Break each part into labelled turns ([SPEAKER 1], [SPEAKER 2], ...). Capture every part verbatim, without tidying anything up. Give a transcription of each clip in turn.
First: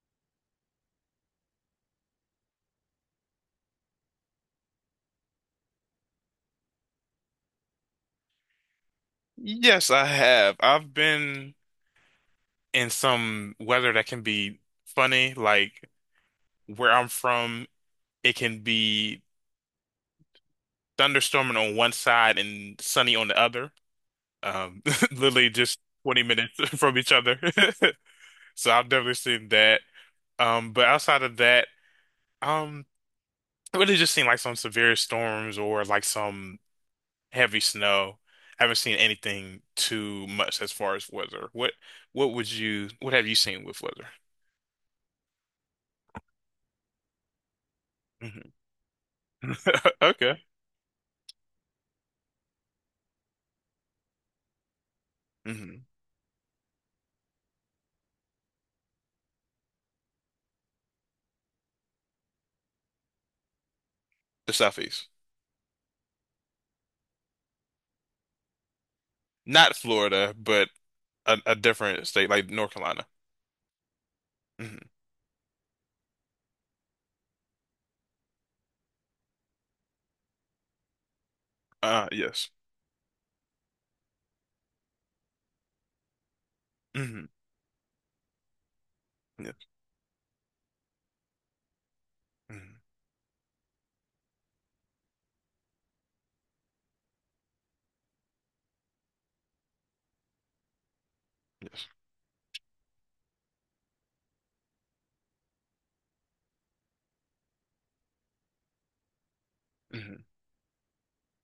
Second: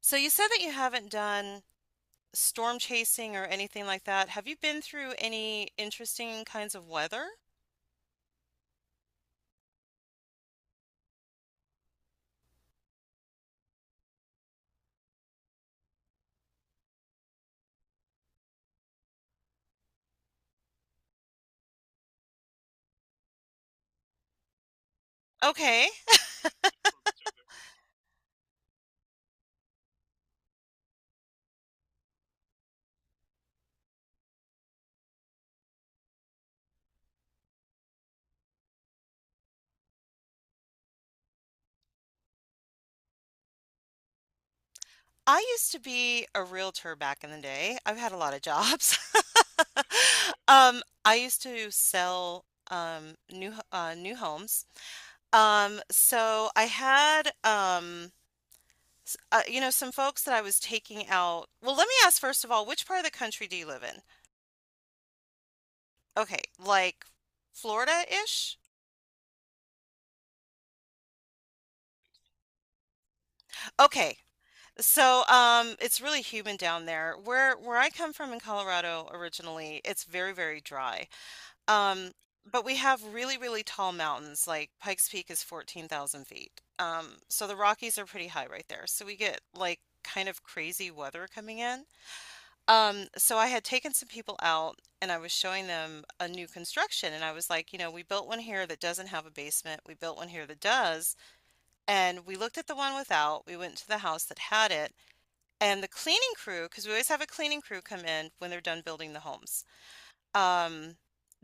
[SPEAKER 1] So you said that you haven't done storm chasing or anything like that. Have you been through any interesting kinds of weather?
[SPEAKER 2] Yes, I have. I've been in some weather that can be funny. Like where I'm from, it can be thunderstorming on one side and sunny on the other. Um, literally just
[SPEAKER 1] Okay.
[SPEAKER 2] twenty minutes from each other. So I've definitely seen that. Um, but outside of that, um, it really just seen like some severe storms or like some heavy snow. I haven't seen anything too much as far as weather. What what would you what have you seen with weather?
[SPEAKER 1] I used to be a realtor back in the day. I've had a lot of
[SPEAKER 2] Mm-hmm.
[SPEAKER 1] jobs.
[SPEAKER 2] Okay.
[SPEAKER 1] Um, I used to sell um new h- uh, new homes. Um,
[SPEAKER 2] hmm
[SPEAKER 1] so I had um s- uh, you know some folks that I was taking out. Well, let me ask first of all, which part of the country do you live in?
[SPEAKER 2] The Southeast.
[SPEAKER 1] Okay, like Florida-ish?
[SPEAKER 2] Not Florida, but a, a different state like North Carolina.
[SPEAKER 1] Okay,
[SPEAKER 2] hmm
[SPEAKER 1] So, um, it's really humid down there. Where where I come from in Colorado originally, it's very, very dry.
[SPEAKER 2] Uh,
[SPEAKER 1] Um,
[SPEAKER 2] yes.
[SPEAKER 1] but we have really, really tall mountains. Like Pikes Peak is fourteen thousand feet. Um,
[SPEAKER 2] hmm
[SPEAKER 1] so the Rockies are pretty high right there. So we get
[SPEAKER 2] Yes.
[SPEAKER 1] like kind of crazy weather coming in.
[SPEAKER 2] hmm
[SPEAKER 1] Um, so I had taken some people out and I was showing them a new construction and I was like, you know, we built one here that doesn't have a basement. We built one here that does.
[SPEAKER 2] Yes.
[SPEAKER 1] And we looked at the one without. We went to the house that had it, and the cleaning crew, because we always have a cleaning crew come in when they're done building the homes,
[SPEAKER 2] hmm
[SPEAKER 1] um,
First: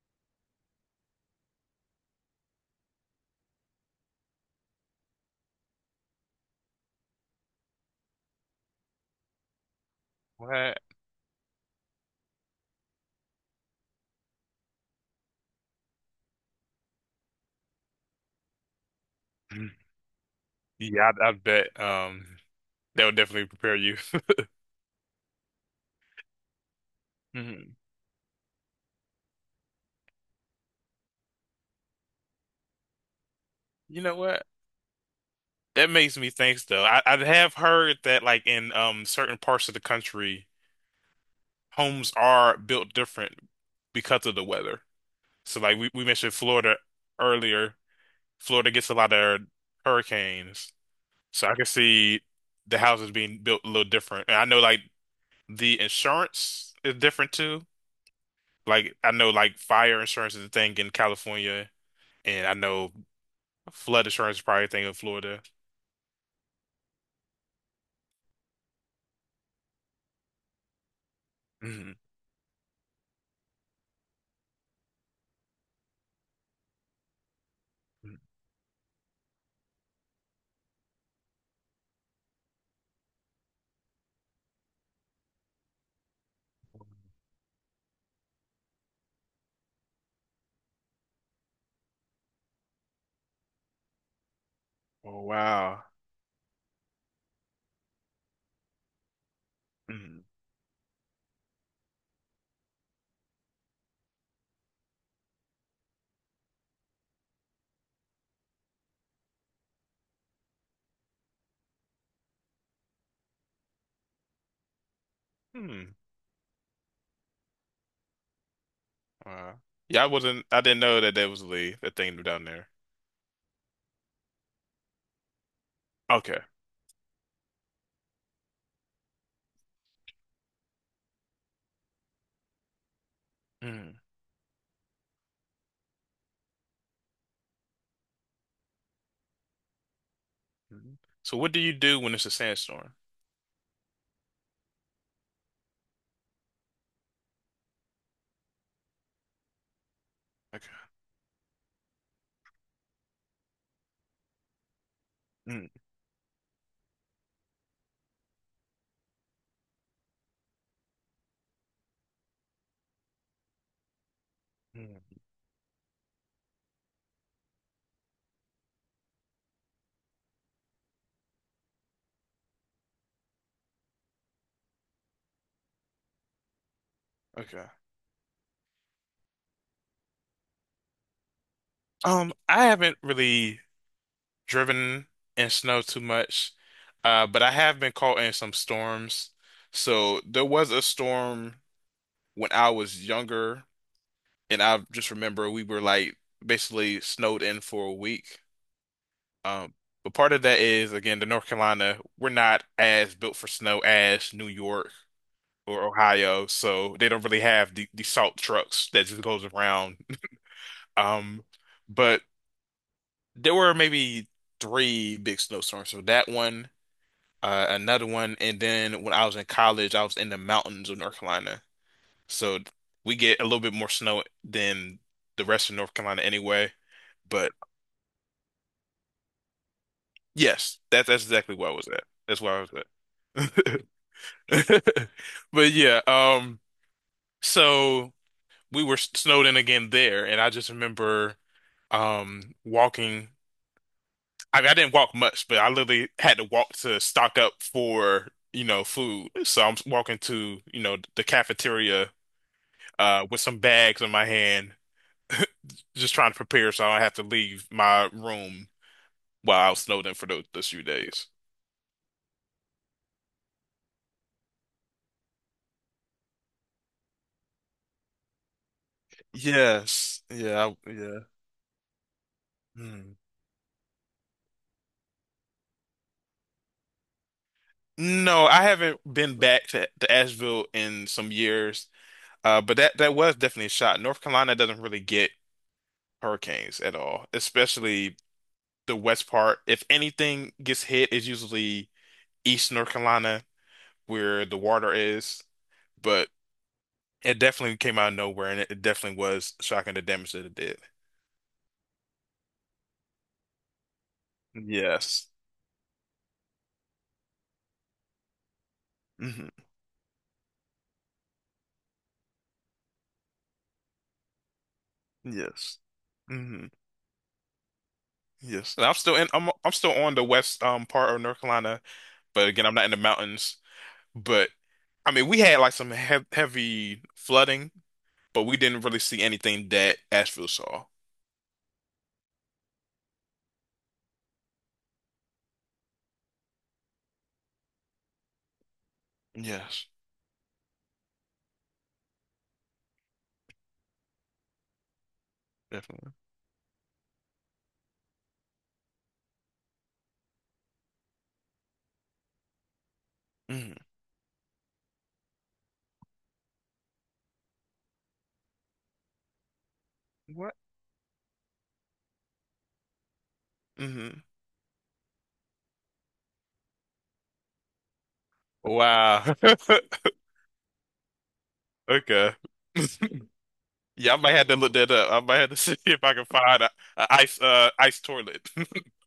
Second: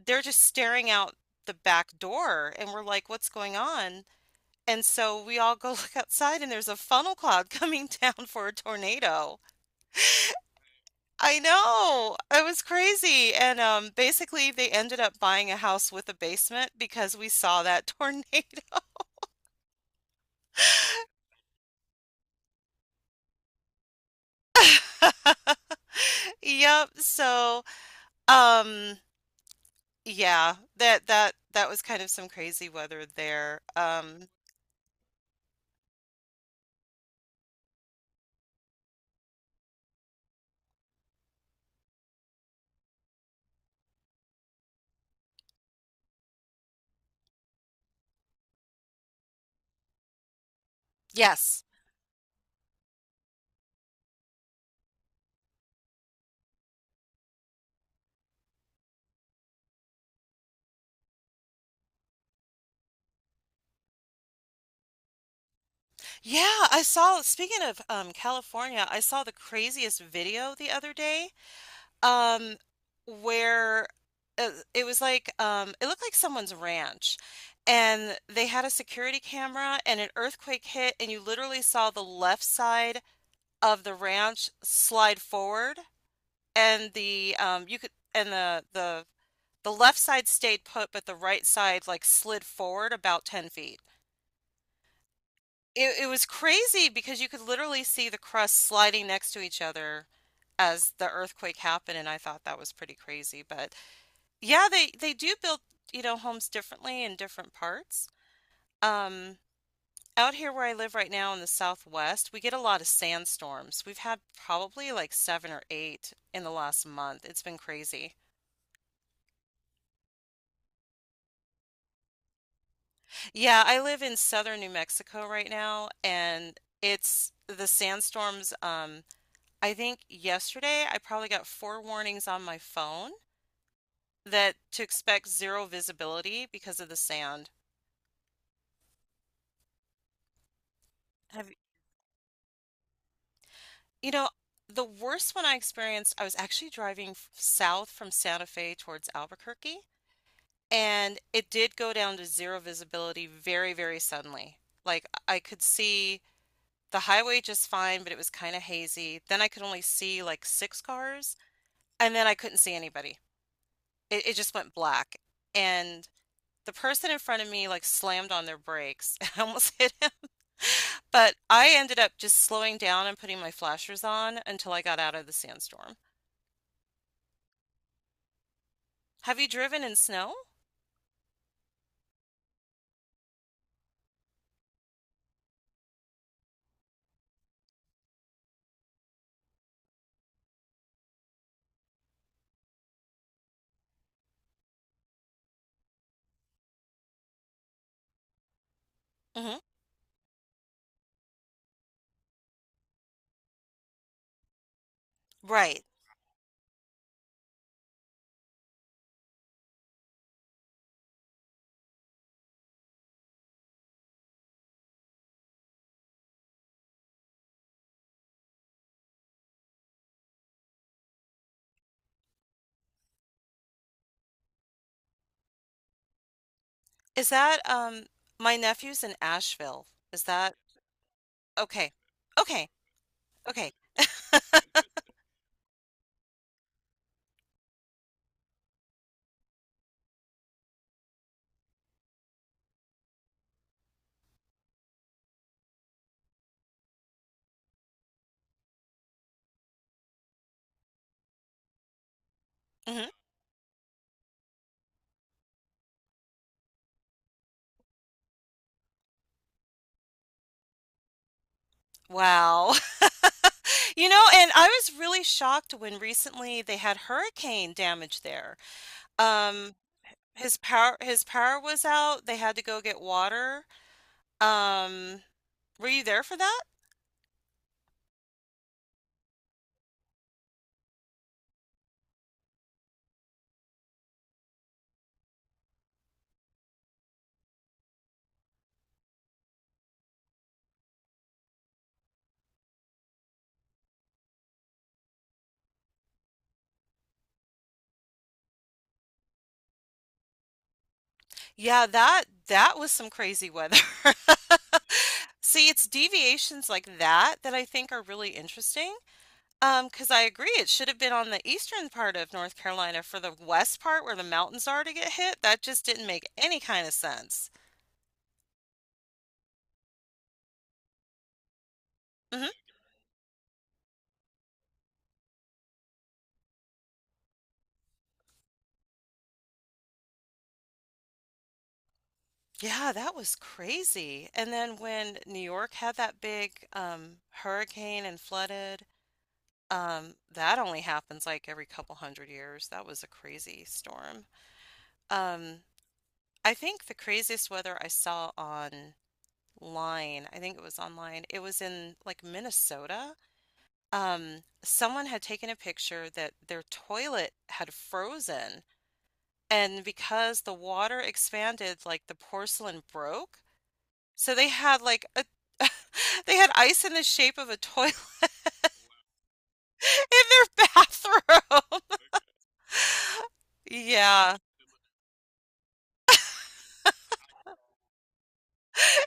[SPEAKER 1] they're just staring out the back door, and we're like, "What's going on?" And so we all go look outside, and there's a funnel cloud coming down for a tornado.
[SPEAKER 2] What?
[SPEAKER 1] I know. It was crazy. And um, Basically, they ended up buying a house with a basement because we saw that tornado.
[SPEAKER 2] Mhm. Yeah, I, I bet um that would definitely prepare you.
[SPEAKER 1] Yep. So,
[SPEAKER 2] hmm
[SPEAKER 1] um, yeah, that that that was kind of some crazy weather there.
[SPEAKER 2] You know
[SPEAKER 1] Um,
[SPEAKER 2] what? That makes me think though. I, I have heard that like in um certain parts of the country, homes are built different because of the weather. So like we, we mentioned Florida earlier. Florida gets a lot of hurricanes. So I
[SPEAKER 1] yes.
[SPEAKER 2] can see the houses being built a little different. And I know like the insurance is different too. Like I know like fire insurance is a thing in California, and I know flood insurance is probably a thing in Florida.
[SPEAKER 1] Yeah, I saw, speaking of um, California, I saw the craziest video the other day
[SPEAKER 2] Mhm.
[SPEAKER 1] um, where uh, it was like, um, it looked like someone's ranch. And they had a security camera and an earthquake hit, and you literally saw the left side of the ranch slide forward, and the um, you could and the the the left side stayed put, but the right side like slid forward about ten feet.
[SPEAKER 2] Oh wow.
[SPEAKER 1] It it was crazy because you could literally see the crust sliding next to each other
[SPEAKER 2] Mhm.
[SPEAKER 1] as the earthquake happened, and I thought that was pretty crazy. But yeah, they they do build, you know, homes differently in different parts. Um, Out here where I live right now in the southwest, we get a lot of sandstorms. We've had probably like seven or
[SPEAKER 2] Hmm.
[SPEAKER 1] eight in the last month. It's been crazy.
[SPEAKER 2] Wow. Yeah, I wasn't I didn't know that that was the the thing down there.
[SPEAKER 1] Yeah, I live in southern New Mexico right now,
[SPEAKER 2] Okay.
[SPEAKER 1] and it's the sandstorms. Um, I think yesterday I probably got four warnings on my phone
[SPEAKER 2] Mhm.
[SPEAKER 1] that to expect zero visibility because of the sand.
[SPEAKER 2] Mhm. So
[SPEAKER 1] Have
[SPEAKER 2] what do you do when it's a sandstorm?
[SPEAKER 1] you know, the worst one I experienced, I was actually driving f- south from Santa Fe towards Albuquerque,
[SPEAKER 2] Okay.
[SPEAKER 1] and it did go down to zero visibility very, very suddenly. Like I could
[SPEAKER 2] Mhm.
[SPEAKER 1] see the highway just fine, but it was kind of hazy. Then I could only see like six cars, and then I couldn't see anybody. It, it just went black.
[SPEAKER 2] Mhm.
[SPEAKER 1] And the person in front of me like slammed on their brakes. I almost hit him. But I ended up just slowing down and putting my flashers on until I got out of the sandstorm.
[SPEAKER 2] Okay.
[SPEAKER 1] Have you driven in snow?
[SPEAKER 2] Um, I haven't really driven in snow too much. Uh, but I have been caught in some storms. So there was a storm when I was younger, and I just remember we were like basically snowed in for a week.
[SPEAKER 1] Hmm
[SPEAKER 2] Um, but part of that is again the North Carolina, we're not as built for snow as New York
[SPEAKER 1] Right.
[SPEAKER 2] or Ohio, so they don't really have the, the salt trucks that just goes around. Um, but there were maybe three big snowstorms. So that one. uh, another one, and then when I was in college, I was in the mountains of North Carolina, so we get a little bit more snow than the rest of North Carolina anyway.
[SPEAKER 1] Is
[SPEAKER 2] But
[SPEAKER 1] that um my nephew's in Asheville? Is that
[SPEAKER 2] yes, that that's exactly where I was
[SPEAKER 1] okay?
[SPEAKER 2] at. That's where I
[SPEAKER 1] Okay.
[SPEAKER 2] was
[SPEAKER 1] Okay.
[SPEAKER 2] at. But yeah, um, so we were snowed in again there, and I just remember um walking. I mean, I didn't walk much, but I literally had to walk to stock up for, you know, food. So I'm walking to, you know, the cafeteria
[SPEAKER 1] hmm
[SPEAKER 2] uh, with some bags in my hand, just trying to prepare so I don't have to leave my room while I was snowed in for those, those few days.
[SPEAKER 1] Wow. You know, and I was really shocked when recently they had hurricane damage there. Um,
[SPEAKER 2] Yes.
[SPEAKER 1] his
[SPEAKER 2] Yeah. I-
[SPEAKER 1] power
[SPEAKER 2] yeah.
[SPEAKER 1] his power was out. They had to go get
[SPEAKER 2] Hmm.
[SPEAKER 1] water. Um, were you there for that?
[SPEAKER 2] No, I haven't been back to, to Asheville in some years. Uh, but that that was definitely a shot. North Carolina doesn't really get hurricanes at all, especially the west part. If anything gets hit, it's usually East North Carolina where the water is. But It definitely came out of nowhere, and it it definitely was shocking the damage that it did.
[SPEAKER 1] Yeah, that that was some crazy weather.
[SPEAKER 2] Yes.
[SPEAKER 1] See, it's deviations like that that I think are really interesting.
[SPEAKER 2] hmm
[SPEAKER 1] Um, 'cause I agree, it should have been on the eastern part of North Carolina for the west part where the mountains are to get hit. That
[SPEAKER 2] Yes.
[SPEAKER 1] just didn't make any
[SPEAKER 2] hmm
[SPEAKER 1] kind of sense.
[SPEAKER 2] Yes. And I'm still in. I'm I'm still on the west um part of North Carolina, but
[SPEAKER 1] Mm-hmm.
[SPEAKER 2] again, I'm not in the mountains. But I mean, we had like some he heavy flooding, but we didn't really see anything that Asheville saw.
[SPEAKER 1] Yeah, that was crazy. And then when New York had that big um, hurricane and flooded,
[SPEAKER 2] Yes,
[SPEAKER 1] um, that only happens like every couple hundred years. That was a crazy storm. Um,
[SPEAKER 2] definitely.
[SPEAKER 1] I think the craziest weather I saw online, I think it was online, it was in like Minnesota.
[SPEAKER 2] hmm
[SPEAKER 1] Um, someone had taken a picture that their toilet had frozen, and because the
[SPEAKER 2] What?
[SPEAKER 1] water expanded, like the porcelain broke.
[SPEAKER 2] hmm
[SPEAKER 1] So they had like a they had ice in the shape of a toilet
[SPEAKER 2] Wow.
[SPEAKER 1] in their bathroom.
[SPEAKER 2] Okay. Yeah, I might
[SPEAKER 1] Yeah.
[SPEAKER 2] have to look that up. I might have to see if I can find a, a ice uh ice toilet.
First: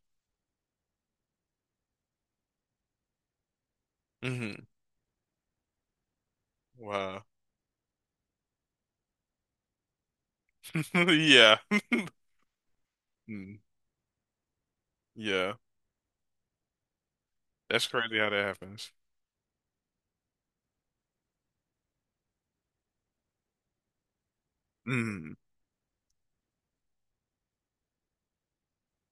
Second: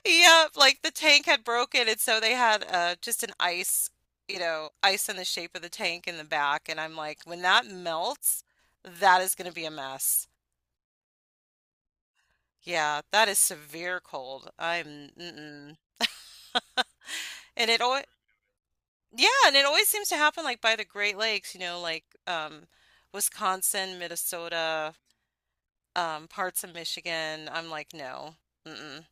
[SPEAKER 1] Yep, like the tank had broken and so they had uh just an ice, you
[SPEAKER 2] hmm
[SPEAKER 1] know, ice in the shape of the tank in the back, and I'm like,
[SPEAKER 2] Wow.
[SPEAKER 1] when that melts, that is going to be a mess.
[SPEAKER 2] Yeah.
[SPEAKER 1] Yeah, that is
[SPEAKER 2] Mm.
[SPEAKER 1] severe cold. I'm
[SPEAKER 2] Yeah.
[SPEAKER 1] mm-mm. And it
[SPEAKER 2] That's
[SPEAKER 1] always,
[SPEAKER 2] crazy how that happens.
[SPEAKER 1] yeah, and it always seems to happen like by the Great Lakes, you know, like um, Wisconsin, Minnesota,
[SPEAKER 2] Mm.
[SPEAKER 1] um, parts of Michigan. I'm like, no, mm-mm,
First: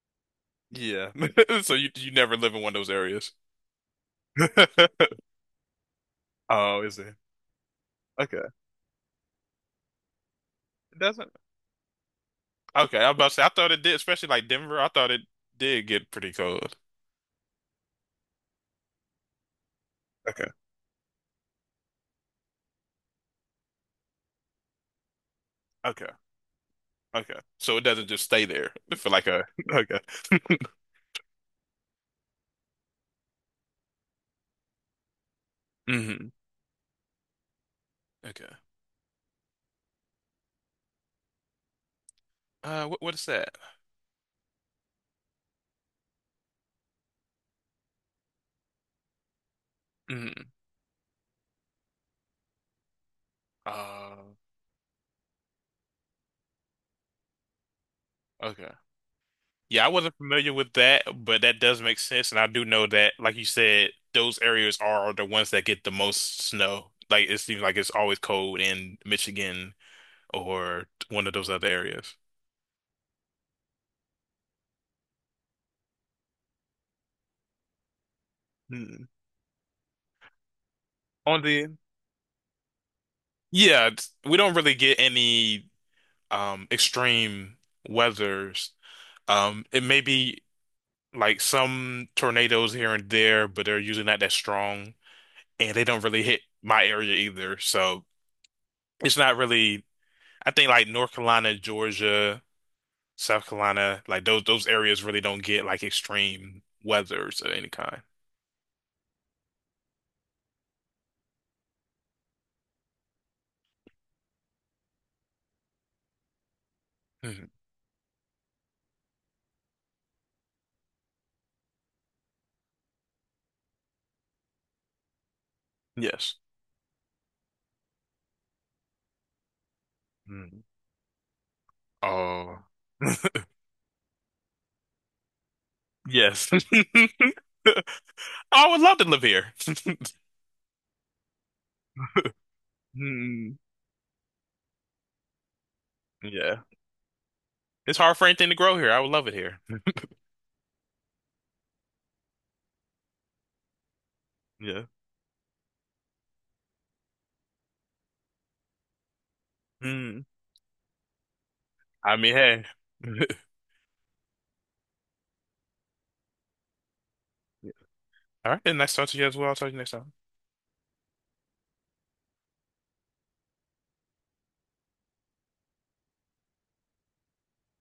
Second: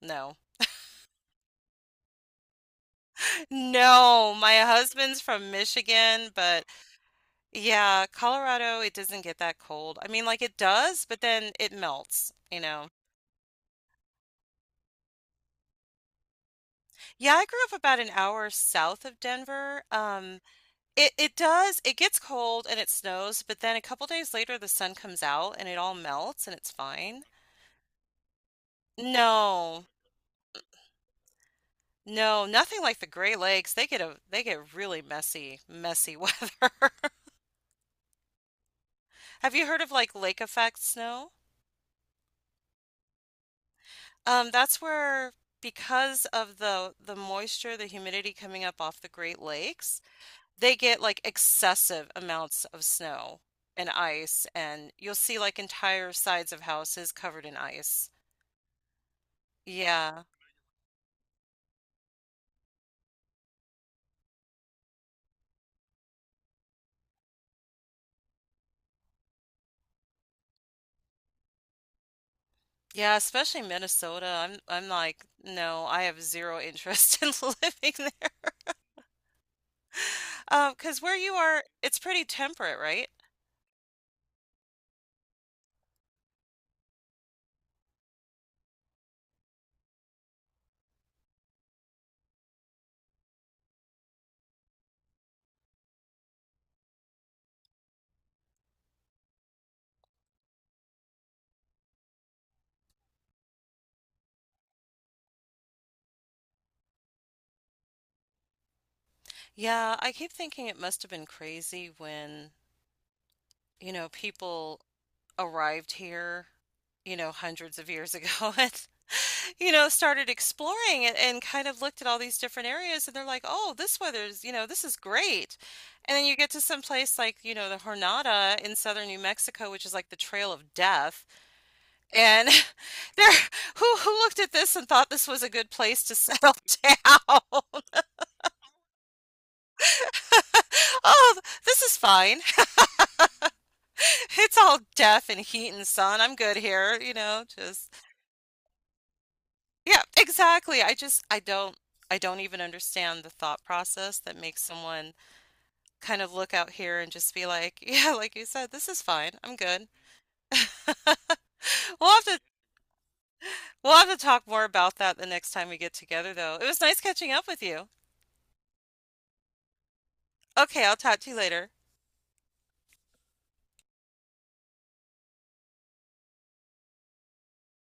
[SPEAKER 1] no,
[SPEAKER 2] Yeah. So you you never live in one of those areas.
[SPEAKER 1] no. My husband's from Michigan, but
[SPEAKER 2] Oh, is it?
[SPEAKER 1] yeah,
[SPEAKER 2] Okay.
[SPEAKER 1] Colorado, it doesn't get that cold. I mean, like it
[SPEAKER 2] It
[SPEAKER 1] does, but
[SPEAKER 2] doesn't.
[SPEAKER 1] then it melts, you know.
[SPEAKER 2] Okay, I was about to say I thought it did, especially like Denver, I thought it did get pretty cold.
[SPEAKER 1] Yeah, I grew up about an hour south of Denver. Um,
[SPEAKER 2] Okay.
[SPEAKER 1] it it does, it gets cold and it snows, but then a couple days later the sun comes out and it all
[SPEAKER 2] Okay.
[SPEAKER 1] melts and it's fine.
[SPEAKER 2] Okay. So it doesn't just stay there for like a
[SPEAKER 1] No.
[SPEAKER 2] okay.
[SPEAKER 1] No, nothing like the Great Lakes. They get a they get really messy, messy
[SPEAKER 2] hmm
[SPEAKER 1] weather.
[SPEAKER 2] Okay.
[SPEAKER 1] Have you heard of like lake effect snow?
[SPEAKER 2] Uh, what what is that?
[SPEAKER 1] Um, that's where because of the the moisture, the humidity coming up off the Great Lakes,
[SPEAKER 2] hmm
[SPEAKER 1] they get like excessive amounts of snow and
[SPEAKER 2] Uh,
[SPEAKER 1] ice, and you'll see like entire sides of houses covered in ice.
[SPEAKER 2] okay. Yeah, I wasn't
[SPEAKER 1] Yeah.
[SPEAKER 2] familiar with that, but that does make sense. And I do know that, like you said, those areas are the ones that get the most snow. Like it seems like it's always cold in Michigan or one of those other areas.
[SPEAKER 1] Yeah, especially Minnesota. I'm I'm like, no, I have zero interest in living there.
[SPEAKER 2] Hmm.
[SPEAKER 1] Um, 'cause where you
[SPEAKER 2] On
[SPEAKER 1] are,
[SPEAKER 2] the,
[SPEAKER 1] it's pretty temperate, right?
[SPEAKER 2] yeah, it's- we don't really get any um extreme weathers. Um, it may be like some tornadoes here and there, but they're usually not that strong, and they don't really hit my area either. So it's not really. I think like North Carolina, Georgia, South Carolina, like those those areas really don't get like extreme weathers of any kind.
[SPEAKER 1] Yeah, I keep thinking it must have been crazy when, you know, people arrived here, you know,
[SPEAKER 2] Mhm.
[SPEAKER 1] hundreds of years ago and, you know, started exploring it and kind of looked at all these different areas and they're like, oh, this weather's, you know, this is great. And then you
[SPEAKER 2] Yes.
[SPEAKER 1] get to some place like, you know, the Jornada in southern New Mexico, which is like the Trail
[SPEAKER 2] Mm.
[SPEAKER 1] of Death. And
[SPEAKER 2] Oh.
[SPEAKER 1] there, who who looked at this and thought this was a good place to
[SPEAKER 2] Yes.
[SPEAKER 1] settle
[SPEAKER 2] I
[SPEAKER 1] down?
[SPEAKER 2] would love to live here.
[SPEAKER 1] Oh, this is fine.
[SPEAKER 2] Mm.
[SPEAKER 1] It's all death and heat and sun. I'm good
[SPEAKER 2] Yeah.
[SPEAKER 1] here, you know, just
[SPEAKER 2] It's hard for anything to grow here. I would love it here.
[SPEAKER 1] yeah, exactly. I just I don't I don't even understand the thought process that makes
[SPEAKER 2] Yeah.
[SPEAKER 1] someone kind of look out here and just be like, yeah, like you said, this is fine. I'm good.
[SPEAKER 2] Mm.
[SPEAKER 1] We'll
[SPEAKER 2] I
[SPEAKER 1] have
[SPEAKER 2] mean,
[SPEAKER 1] to
[SPEAKER 2] hey.
[SPEAKER 1] we'll have to talk more about that the next time we get together though. It was nice catching up with you.
[SPEAKER 2] All right, then next time to you as well. I'll talk to you next time.
[SPEAKER 1] Okay, I'll talk to you later.